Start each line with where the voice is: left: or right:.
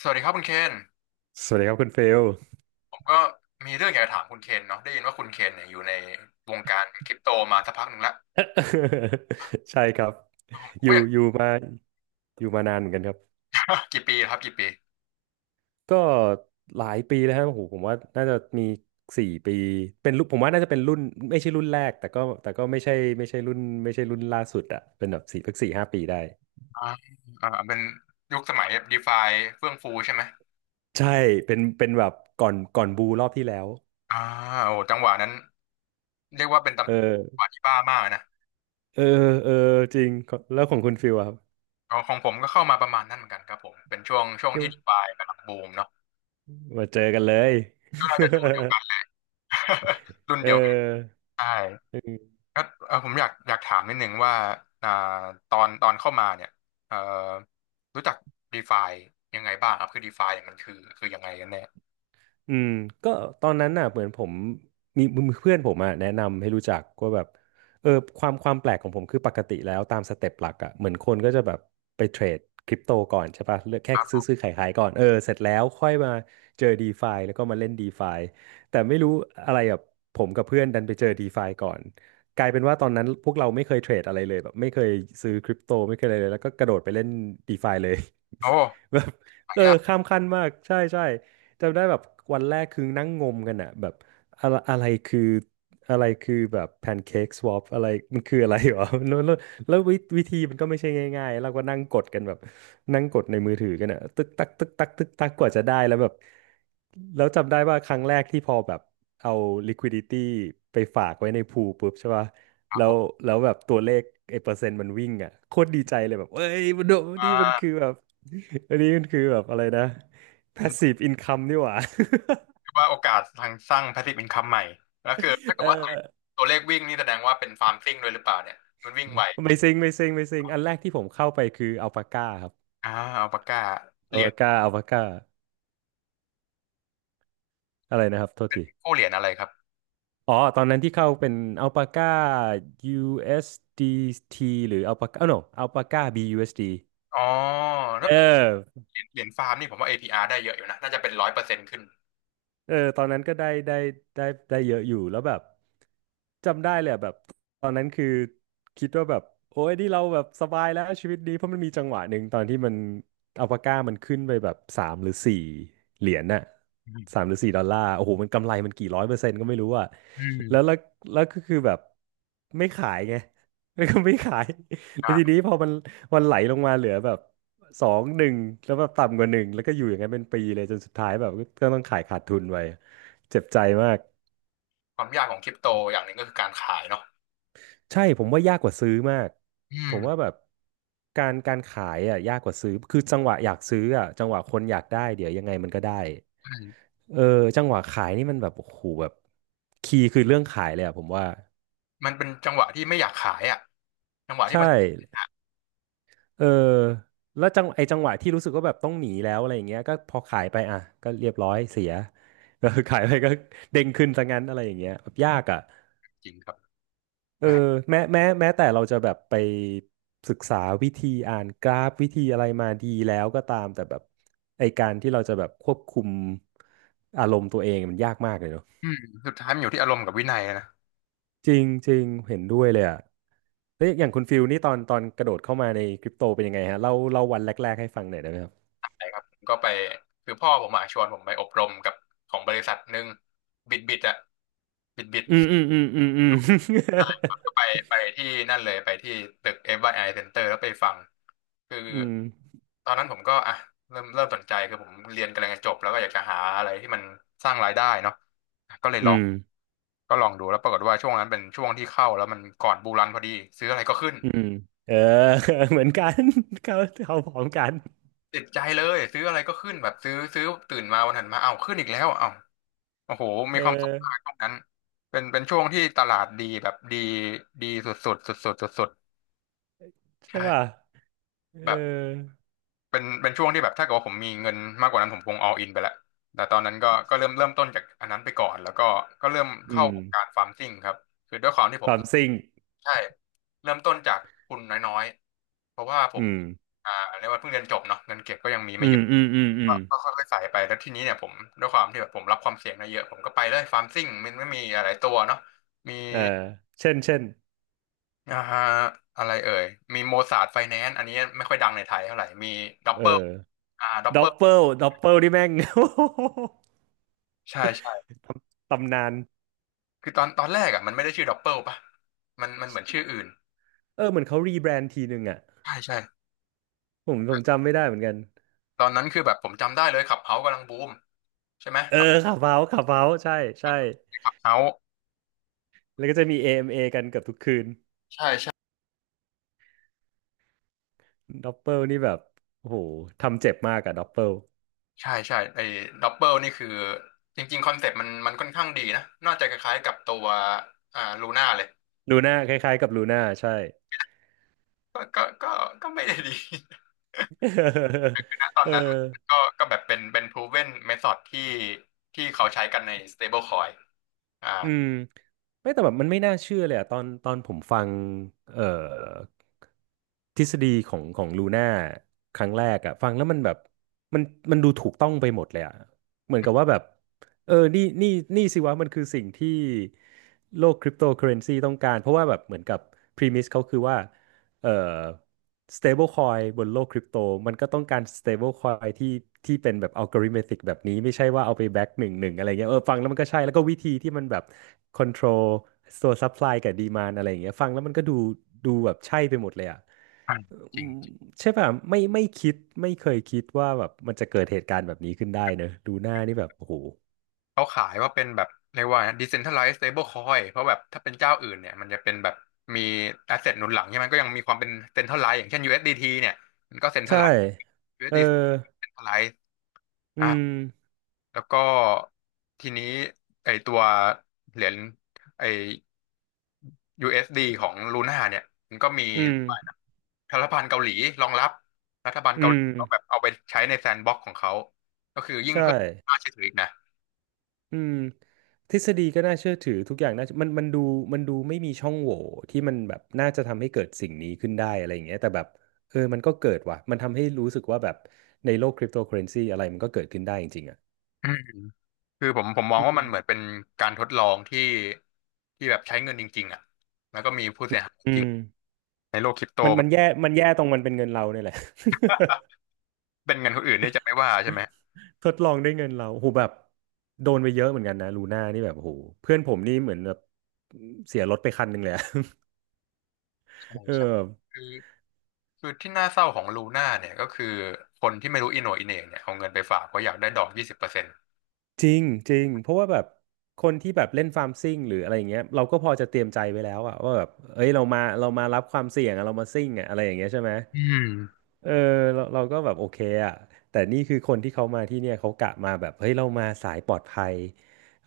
left: สวัสดีครับคุณเคน
right: สวัสดีครับคุณเฟล
left: ผมก็มีเรื่องอยากจะถามคุณเคนเนาะได้ยินว่าคุณเคนเนี่ยอยู่ในวงการคริปโตมาสักพักหนึ่งแล้ว
right: ใช่ครับ
left: ผม
right: อ
left: ก็
right: ยู่
left: อยาก
right: อยู่มาอยู่มานานเหมือนกันครับ
left: กี่ปีครับกี่ปี
right: ก็หลายปีแล้วฮะโอ้โหผมว่าน่าจะมี4 ปีเป็นรุ่นผมว่าน่าจะเป็นรุ่นไม่ใช่รุ่นแรกแต่ก็ไม่ใช่ไม่ใช่รุ่นล่าสุดอะเป็นแบบ4 สัก 4-5 ปีได้
left: อ่าเป็นยุคสมัยดีฟาเฟื่องฟูใช่ไหม
right: ใช่เป็นแบบก่อนบูรอบที่แล้ว
left: อ่าโอ้จังหวะนั้นเรียกว่าเป็นจัง
right: เออ
left: หวะที่บ้ามากนะ
right: เออเออจริงแล้วของคุณฟิลอะครับ
left: ของผมก็เข้ามาประมาณนั้นเหมือนกันครับผมเป็นช่วง
right: เี่ยว
left: ที่ดีฟากำลังบูมเนาะ
right: มาเจอกันเลย
left: ช่วงน่าจะช่วงเดียวกัน รุ่น เดียวกัน
right: เออ
left: ใช่ ก็เออผมอยากถามนิดนึงว่าอ่าตอนเข้ามาเนี่ยเอ่อรู้จัก DeFi ยังไงบ้างครับคือ DeFi เนี่ยมันคือยังไงกันแน่
right: อืมก็ตอนนั้นน่ะเหมือนผมมีมีเพื่อนผมอ่ะแนะนำให้รู้จักว่าแบบเออความความแปลกของผมคือปกติแล้วตามสเต็ปหลักอ่ะเหมือนคนก็จะแบบไปเทรดคริปโตก่อนใช่ป่ะเลือกแค่
left: ค
right: ซื้
left: รั
right: อ
left: บ
right: ซื้อขายขายก่อนเออเสร็จแล้วค่อยมาเจอ DeFi แล้วก็มาเล่น DeFi แต่ไม่รู้อะไรแบบผมกับเพื่อนดันไปเจอ DeFi ก่อนกลายเป็นว่าตอนนั้นพวกเราไม่เคยเทรดอะไรเลยแบบไม่เคยซื้อคริปโตไม่เคยอะไรเลยแล้วก็กระโดดไปเล่น DeFi เลย
left: โอ้
right: แบบ
left: หา
right: เออ
left: ยาก
right: ข้ามขั้นมากใช่ใช่ จำได้แบบวันแรกคือนั่งงมกันอะแบบอะไรอะไรคืออะไรคือแบบแพนเค้กสวอปอะไรมันคืออะไรหรอ แล้ววิธีมันก็ไม่ใช่ง่ายๆเราก็นั่งกดกันแบบนั่งกดในมือถือกันอะตึกตักตึกตักตึกตักกว่าจะได้แล้วแบบแล้วจำได้ว่าครั้งแรกที่พอแบบเอา liquidity ไปฝากไว้ในพูลปุ๊บใช่ป่ะ
left: ครับ
right: แล้
left: ผ
right: ว
left: ม
right: แล้วแบบตัวเลขไอ้เปอร์เซ็นต์มันวิ่งอะโคตรดีใจเลยแบบเอ้ยมันโดน
left: อ่
right: นี่มันคือ
left: า
right: แบบ อันนี้มันคือแบบอะไรนะ passive income นี่หว่า
left: คือว่าโอกาสทางสร้าง passive income ใหม่แล้วคือถ้า เกิ
right: เอ
left: ดว่า
right: อ
left: ตัวเลขวิ่งนี่แสดงว่าเป็นฟาร์มซิ่งด้วยหรือเปล่าเนี่ยมันวิ่งไว
right: ไม่ซิงไม่ซิงไม่ซิงอันแรกที่ผมเข้าไปคืออัลปาก้าครับ
left: อ่าอัลปาก้าเห
right: อั
left: รี
right: ล
left: ยญ
right: ปาก้าอัลปาก้าอะไรนะครับโทษที
left: กู้เหรียญอะไรครับ
right: อ๋อตอนนั้นที่เข้าเป็นอัลปาก้า USDT หรืออัลปาก้า no อัลปาก้า BUSD เอสดี
left: อ๋อแล้ว
right: เออ
left: เหรียญฟาร์มนี่ผมว่า APR ได้เยอะอยู่นะน่าจะเป็นร้อยเปอร์เซ็นต์ขึ้น
right: เออตอนนั้นก็ได้ได้เยอะอยู่แล้วแบบจำได้เลยอะแบบตอนนั้นคือคิดว่าแบบโอ้ยนี่เราแบบสบายแล้วชีวิตดีเพราะมันมีจังหวะหนึ่งตอนที่มันอัลปาก้ามันขึ้นไปแบบ3 หรือ 4 เหรียญน่ะ
left: อื
right: สา
left: ม
right: มหรือสี่ดอลลาร์โอ้โหมันกำไรมันกี่ร้อยเปอร์เซ็นต์ก็ไม่รู้อะ
left: อืม
right: แล้วแล้วก็คือแบบไม่ขายไง แล้วก็ไม่ขายแล้วทีนี้พอมันไหลลงมาเหลือแบบ 2 1แล้วแบบต่ำกว่าหนึ่งแล้วก็อยู่อย่างนั้นเป็นปีเลยจนสุดท้ายแบบก็ต้องขายขาดทุนไปเจ็บใจมาก
left: ความยากของคริปโตอย่างหนึ่งก็คือการขายเนาะ
right: ใช่ผมว่ายากกว่าซื้อมาก
left: อื
right: ผ
left: ม
right: มว่าแบบการขายอ่ะยากกว่าซื้อคือจังหวะอยากซื้ออ่ะจังหวะคนอยากได้เดี๋ยวยังไงมันก็ได้
left: ใช่
right: เออจังหวะขายนี่มันแบบโอ้โหแบบคีย์คือเรื่องขายเลยอ่ะผมว่า
left: มันเป็นจังหวะที่ไม่อยากขายอ่ะจังหวะที่
right: ใช่
left: มัน
right: เออแล้วจังไอจังหวะที่รู้สึกว่าแบบต้องหนีแล้วอะไรอย่างเงี้ยก็พอขายไปอ่ะก็เรียบร้อยเสีย เออขายไปก็เด้งขึ้นซะงั้นอะไรอย่างเงี้ยแบบยากอ่ะ
left: จริงครับ
right: เอ
left: แห
right: อ
left: ม
right: แม้แต่เราจะแบบไปศึกษาวิธีอ่านกราฟวิธีอะไรมาดีแล้วก็ตามแต่แบบไอการที่เราจะแบบควบคุมอารมณ์ตัวเองมันยากมากเลยเนอะ
left: อืมสุดท้ายมันอยู่ที่อารมณ์กับวินัยนะ
right: จริงจริงเห็นด้วยเลยอ่ะแล้วอย่างคุณฟิลนี่ตอนกระโดดเข้ามาในคริปโตเป็นยังไงฮะเล่าเล่าวันแรกๆให้ฟังหน่อยได้ไหมครับ
left: ใช่ครับผมก็ไปคือพ่อผมอะชวนผมไปอบรมกับของบริษัทหนึ่งบิดบิดอะบิดบิด
right: อืมอืมอืมอืมอ
left: ก็ไปที่นั่นเลยไปที่ตึก FYI Center แล้วไปฟังคือ
right: ืม
left: ตอนนั้นผมก็อ่ะเริ่มสนใจคือผมเรียนกำลังจะจบแล้วก็อยากจะหาอะไรที่มันสร้างรายได้เนาะก็เลย
right: อื
left: ลอง
right: มอืม
left: ก็ลองดูแล้วปรากฏว่าช่วงนั้นเป็นช่วงที่เข้าแล้วมันก่อนบูรันพอดีซื้ออะไรก็ขึ้น
right: อืมเออ เหมือนกัน เขาเขาพร้อมกัน
left: ติดใจเลยซื้ออะไรก็ขึ้นแบบซื้อซื้อตื่นมาวันถัดมาเอ้าขึ้นอีกแล้วเอ้าโอ้โหมี
right: เออ
left: ความสุขมากช่วงนั้นเป็นช่วงที่ตลาดดีแบบดีดีสุดสุดสุดสุดสุดสุดๆ
right: ใช่ป่ะ
left: ใช่
right: เออ
left: แบบเป็นช่วงที่แบบถ้าเกิดว่าผมมีเงินมากกว่านั้นผมคง all in ไปแล้วแต่ตอนนั้นก็เริ่มต้นจากอันนั้นไปก่อนแล้วก็ก็เริ่ม
right: อื
left: เข้า
right: ม
left: วงการฟาร์มซิ่งครับคือด้วยความที่ผ
right: ค
left: ม
right: วามซิ่ง
left: ใช่เริ่มต้นจากทุนน้อยๆเพราะว่าผ
right: อื
left: ม
right: ม
left: อ่าเรียกว่าเพิ่งเรียนจบเนาะเงินเก็บก็ยังมี
right: อื
left: ไม่เย
right: ม
left: อะ
right: อืมอืมอื
left: ก็
right: ม
left: ก็ค่อยๆใส่ไปแล้วทีนี้เนี่ยผมด้วยความที่แบบผมรับความเสี่ยงได้เยอะผมก็ไปเลยฟาร์มซิ่งมันไม่มีอะไรตัวเนาะมี
right: เออเช่นเช่น
left: อ่าอะไรเอ่ยมีโมซาร์ทไฟแนนซ์อันนี้ไม่ค่อยดังในไทยเท่าไหร่มีด็อป
right: เอ
left: เปอร์
right: อ
left: ด็อปเป
right: ด็
left: อ
right: อป
left: ร์
right: เปิลด็อปเปิลนี่แม่ง
left: ใช่ใช่
right: ตำนาน
left: คือตอนตอนแรกอ่ะมันไม่ได้ชื่อด็อปเปอร์ป่ะมันเหมือนชื่ออื่น
right: เออเหมือนเขารีแบรนด์ทีนึงอ่ะ
left: ใช่ใช่
right: ผมจำไม่ได้เหมือนกัน
left: ตอนนั้นคือแบบผมจำได้เลยขับเฮากำลังบูมใช่ไหม
right: เอ
left: ขับ
right: อขับเฮาขับเฮาใช่ใช่
left: ขับเฮา
right: แล้วก็จะมี a เอมเอกันเกือบทุกคืน
left: ใช่
right: ด็อปเปิลนี่แบบโอ้โหทำเจ็บมากอะด็อปเปิล
left: ใช่ใช่ไอ้ดับเบิลนี่คือจริงๆคอนเซ็ปต์มันค่อนข้างดีนะน่าจะคล้ายๆกับตัวลูน่าเลย
right: ลูน่าคล้ายๆกับลูน่าใช่
left: ก็ก็ก็ก็ไม่ได้ดี ตอน
right: เออ
left: นั้นมันก็แบบเป็นproven method ที่เขาใช้กันใน stablecoin อ่า
right: อืมไม่แต่แบบมันไม่น่าเชื่อเลยอะตอนผมฟังเอ่อทฤษฎีของลูน่าครั้งแรกอะฟังแล้วมันแบบมันดูถูกต้องไปหมดเลยอะเหมือนกับว่าแบบเออนี่นี่นี่สิวะมันคือสิ่งที่โลกคริปโตเคอเรนซีต้องการเพราะว่าแบบเหมือนกับพรีมิสเขาคือว่า เอ่อ stable coin บนโลกคริปโตมันก็ต้องการ stable coin ที่ที่เป็นแบบ algorithmic แบบนี้ไม่ใช่ว่าเอาไปแบ็กหนึ่งอะไรเงี้ยฟังแล้วมันก็ใช่แล้วก็วิธีที่มันแบบ control ตัว supply กับ demand อะไรอย่างเงี้ยฟังแล้วมันก็ดูแบบใช่ไปหมดเลยอ่ะ
left: ใช่จ
right: อื
left: ริง
right: มใช่ป่ะไม่คิดไม่เคยคิดว่าแบบมันจะเกิดเหตุการณ์แบบนี้ขึ้นได้เนอะดูหน้านี่แบบโอ้โห
left: เขาขายว่าเป็นแบบเรียกว่าไง decentralized stablecoin เพราะแบบถ้าเป็นเจ้าอื่นเนี่ยมันจะเป็นแบบมี asset หนุนหลังใช่ไหมก็ยังมีความเป็น centralized อย่างเช่น USDT เอสดีทีเนี่ยมันก็
right: ใช่
left: centralized
right: เออ
left: USDC centralized
right: อื
left: อ่า
right: ม
left: แล้วก็ทีนี้ไอตัวเหรียญไอ USD ของลูน่าเนี่ยมันก็มี
right: อืม
left: รัฐบาลเกาหลีรองรับรัฐบาล
right: อื
left: เกาหลี
right: ม
left: เขาแบบเอาไปใช้ในแซนด์บ็อกซ์ของเขาก็คือยิ่ง
right: ใช่
left: เพิ่มค่าเชื่อถืออีกนะ
right: อืมทฤษฎีก็น่าเชื่อถือทุกอย่างน่ามันดูมันดูไม่มีช่องโหว่ที่มันแบบน่าจะทำให้เกิดสิ่งนี้ขึ้นได้อะไรอย่างเงี้ยแต่แบบเออมันก็เกิดว่ะมันทำให้รู้สึกว่าแบบในโลกคริปโตเคอเรนซีอะไรมันก็เกิดขึ้นได้จริงๆอ่ะ
left: อืมคือผมมอง
right: อื
left: ว่ามัน
right: ม
left: เหมือนเป็นการทดลองที่แบบใช้เงินจริงๆอ่ะแล้วก็มีผู้เสียหายจ
right: อื
left: ริง
right: ม
left: ในโลกคริปโต
right: มัน
left: มั
right: มั
left: น
right: นแย่มันแย่ตรงมันเป็นเงินเราเนี่ยแหละ
left: เป็นเงินคนอื่นนี่จะไม่ว่าใช่ไหม
right: ทดลองด้วยเงินเราโหแบบโดนไปเยอะเหมือนกันนะลูน่านี่แบบโหเพื่อนผมนี่เหมือนแบบเสียรถไปคันหนึ่งเลยอะ
left: ใช่
right: เอ
left: ใช่
right: อ
left: คือที่น่าเศร้าของลูน่าเนี่ยก็คือคนที่ไม่รู้อีโหน่อีเหน่เนี่ยเอาเงินไปฝากเพราะอยากได้ดอก20%
right: จริงจริงเพราะว่าแบบคนที่แบบเล่นฟาร์มซิ่งหรืออะไรอย่างเงี้ยเราก็พอจะเตรียมใจไว้แล้วอะว่าแบบเอ้ยเรามารับความเสี่ยงอะเรามาซิ่งอะอะไรอย่างเงี้ยใช่ไหม
left: อืม
right: เออเราก็แบบโอเคอะแต่นี่คือคนที่เขามาที่เนี่ยเขากะมาแบบเฮ้ยเรามาสายปลอดภัย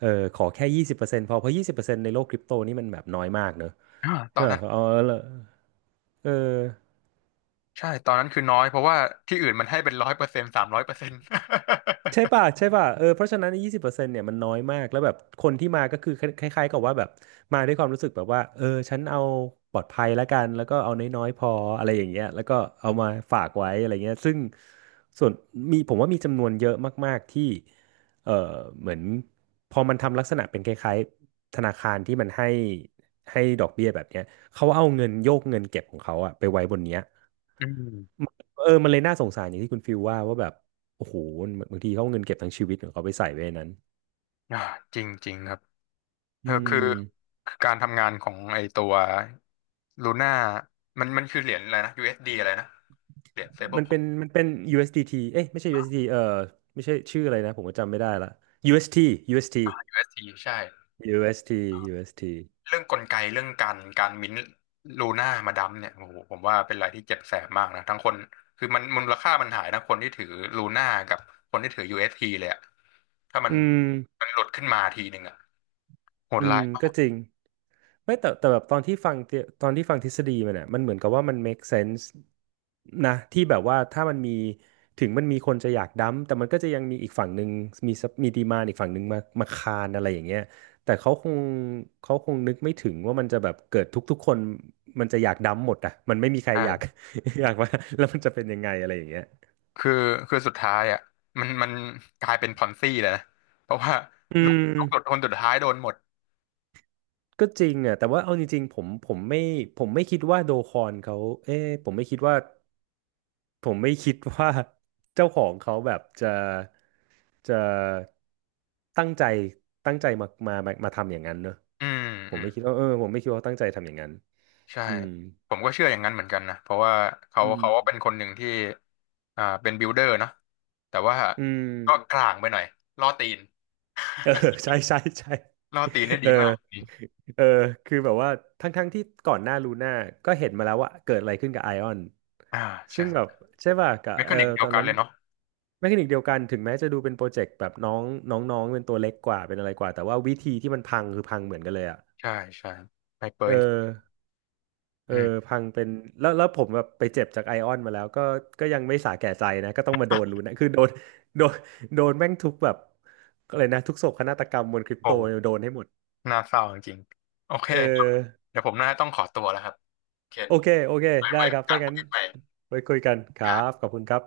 right: เออขอแค่ยี่สิบเปอร์เซ็นต์พอเพราะยี่สิบเปอร์เซ็นต์ในโลกคริปโตนี่มันแบบน้อยมากเนอะ
left: อ่าตอ
right: ใช่
left: นนั้
right: ป่ะ
left: น
right: เออเออ
left: ใช่ตอนนั้นคือน้อยเพราะว่าที่อื่นมันให้เป็นร้อยเปอร์เซ็นต์300%
right: ใช่ป่ะเออเพราะฉะนั้นยี่สิบเปอร์เซ็นต์เนี่ยมันน้อยมากแล้วแบบคนที่มาก็คือคล้ายๆกับว่าแบบมาด้วยความรู้สึกแบบว่าเออฉันเอาปลอดภัยแล้วกันแล้วก็เอาน้อยๆพออะไรอย่างเงี้ยแล้วก็เอามาฝากไว้อะไรเงี้ยซึ่งส่วนมีผมว่ามีจำนวนเยอะมากๆที่เออเหมือนพอมันทำลักษณะเป็นคล้ายๆธนาคารที่มันให้ดอกเบี้ยแบบเนี้ยเขาเอาเงินโยกเงินเก็บของเขาอะไปไว้บนเนี้ย
left: อืม
right: เออมันเลยน่าสงสารอย่างที่คุณฟิลว่าแบบ โอ้โห บางทีเขาเอาเงินเก็บทั้งชีวิตของเขาไปใส่ไว้ในนั้น
left: อ่าจริงจริงครับเอ
right: อื
left: อคือ
right: ม
left: คือการทำงานของไอตัวลูน่ามันคือเหรียญอะไรนะ USD อสดีอะไรนะเหรียญเซเบิล
right: มัน
left: คอ
right: เป็
left: ย
right: นมันเป็น USDT เอสดีทีเอ้ยไม่ใช่ USDT เอสดีเออไม่ใช่ชื่ออะไรนะ ผมก็จำไม่ได้ละ UST UST
left: USD ใช่
right: UST UST อสทียูเอสที
left: เรื่องกลไกเรื่องการการมิ้นท์ลูน่ามาดัมเนี่ยโอ้โหผมว่าเป็นอะไรที่เจ็บแสบมากนะทั้งคนคือมันมูลค่ามันหายทั้งคนที่ถือลูน่ากับคนที่ถือ UST เอสทีเลยอะถ้ามัน
right: อืม
left: หลุดขึ้นมาทีหนึ่งอะโหด
right: อื
left: ร้า
right: ม
left: ยมา
right: ก็
left: ก
right: จริงไม่แต่แต่แบบตอนที่ฟังทฤษฎีมันเนี่ยมันเหมือนกับว่ามัน make sense นะที่แบบว่าถ้ามันมีถึงมันมีคนจะอยากดั้มแต่มันก็จะยังมีอีกฝั่งหนึ่งมีมีดีมานอีกฝั่งหนึ่งมาคานอะไรอย่างเงี้ยแต่เขาคงนึกไม่ถึงว่ามันจะแบบเกิดทุกๆคนมันจะอยากดั้มหมดอ่ะมันไม่มีใครอยาก อยากว่าแล้วมันจะเป็นยังไงอะไรอย่างเงี้ย
left: คือคือสุดท้ายอะมันกลายเป็นพอนซี่เลยนะเพราะว่า
right: อื
left: ลูกลูกหลุด
right: ม
left: คนสุดท้ายโดนหมด
right: ก็จริงอ่ะแต่ว่าเอาจริงๆผมไม่ผมไม่คิดว่าโดคอนเขาเอ๊ะผมไม่คิดว่า ผมไม่คิดว่าเจ้าของเขาแบบจะตั้งใจตั้งใจมาทำอย่างนั้นเนอะ
left: อืม
right: ผ
left: อื
right: ม
left: ม
right: ไม่คิดว่าเออผมไม่คิดว่าเขาตั้งใจทำอย่างนั้น
left: ใช่
right: อืม
left: ผมก็เชื่ออย่างนั้นเหมือนกันนะเพราะว่าเขา
right: อืม
left: เขาก็เป็นคนหนึ่งที่เป็นบิ i เดอร์เนาะแต่ว่า
right: อื
left: ก็ก
right: ม
left: ลางไปหน่อยล่อตีน
right: เออ ใช่
left: ล่อตีนได้
right: เอ
left: ดี
right: อ
left: มากนี่
right: เออคือแบบว่าทั้งที่ก่อนหน้าลูน่าก็เห็นมาแล้วว่าเกิดอะไรขึ้นกับไอออน
left: อ่า
right: ซึ่
left: ใช่
right: งแบบใช่ป่ะกับ
left: เม
right: เอ
left: คา
right: อ
left: นิกเดีย
right: ตอ
left: ว
right: น
left: กัน
right: นั้น
left: เลยเนาะ
right: แมคานิกเดียวกันถึงแม้จะดูเป็นโปรเจกต์แบบน้องน้องน้องเป็นตัวเล็กกว่าเป็นอะไรกว่าแต่ว่าวิธีที่มันพังคือพังเหมือนกันเลยอ่ะ
left: ใช่ใช่ไฮเปอ
right: เออ
left: ร์
right: เออ
left: อืม
right: พังเป็นแล้วผมแบบไปเจ็บจากไอออนมาแล้วก็ยังไม่สาแก่ใจนะก็ต้องมาโดนลูน่คือโดนโดนแม่งทุกแบบก็เลยนะทุกโศกนาฏกรรมบนคริป
left: โอ้
right: โตโดนให้หมด
left: น่าเศร้าจริงๆโอเค
right: เออ
left: เดี๋ยวผมน่าจะต้องขอตัวแล้วครับเคน
right: โอเค
left: ไว้
right: ได้
left: ไว้
right: ค
left: โอ
right: รับ
left: กั
right: ถ้า
left: นคุ
right: งั้
left: ย
right: น
left: กันใหม่
right: ไว้คุยกันครับขอบคุณครับ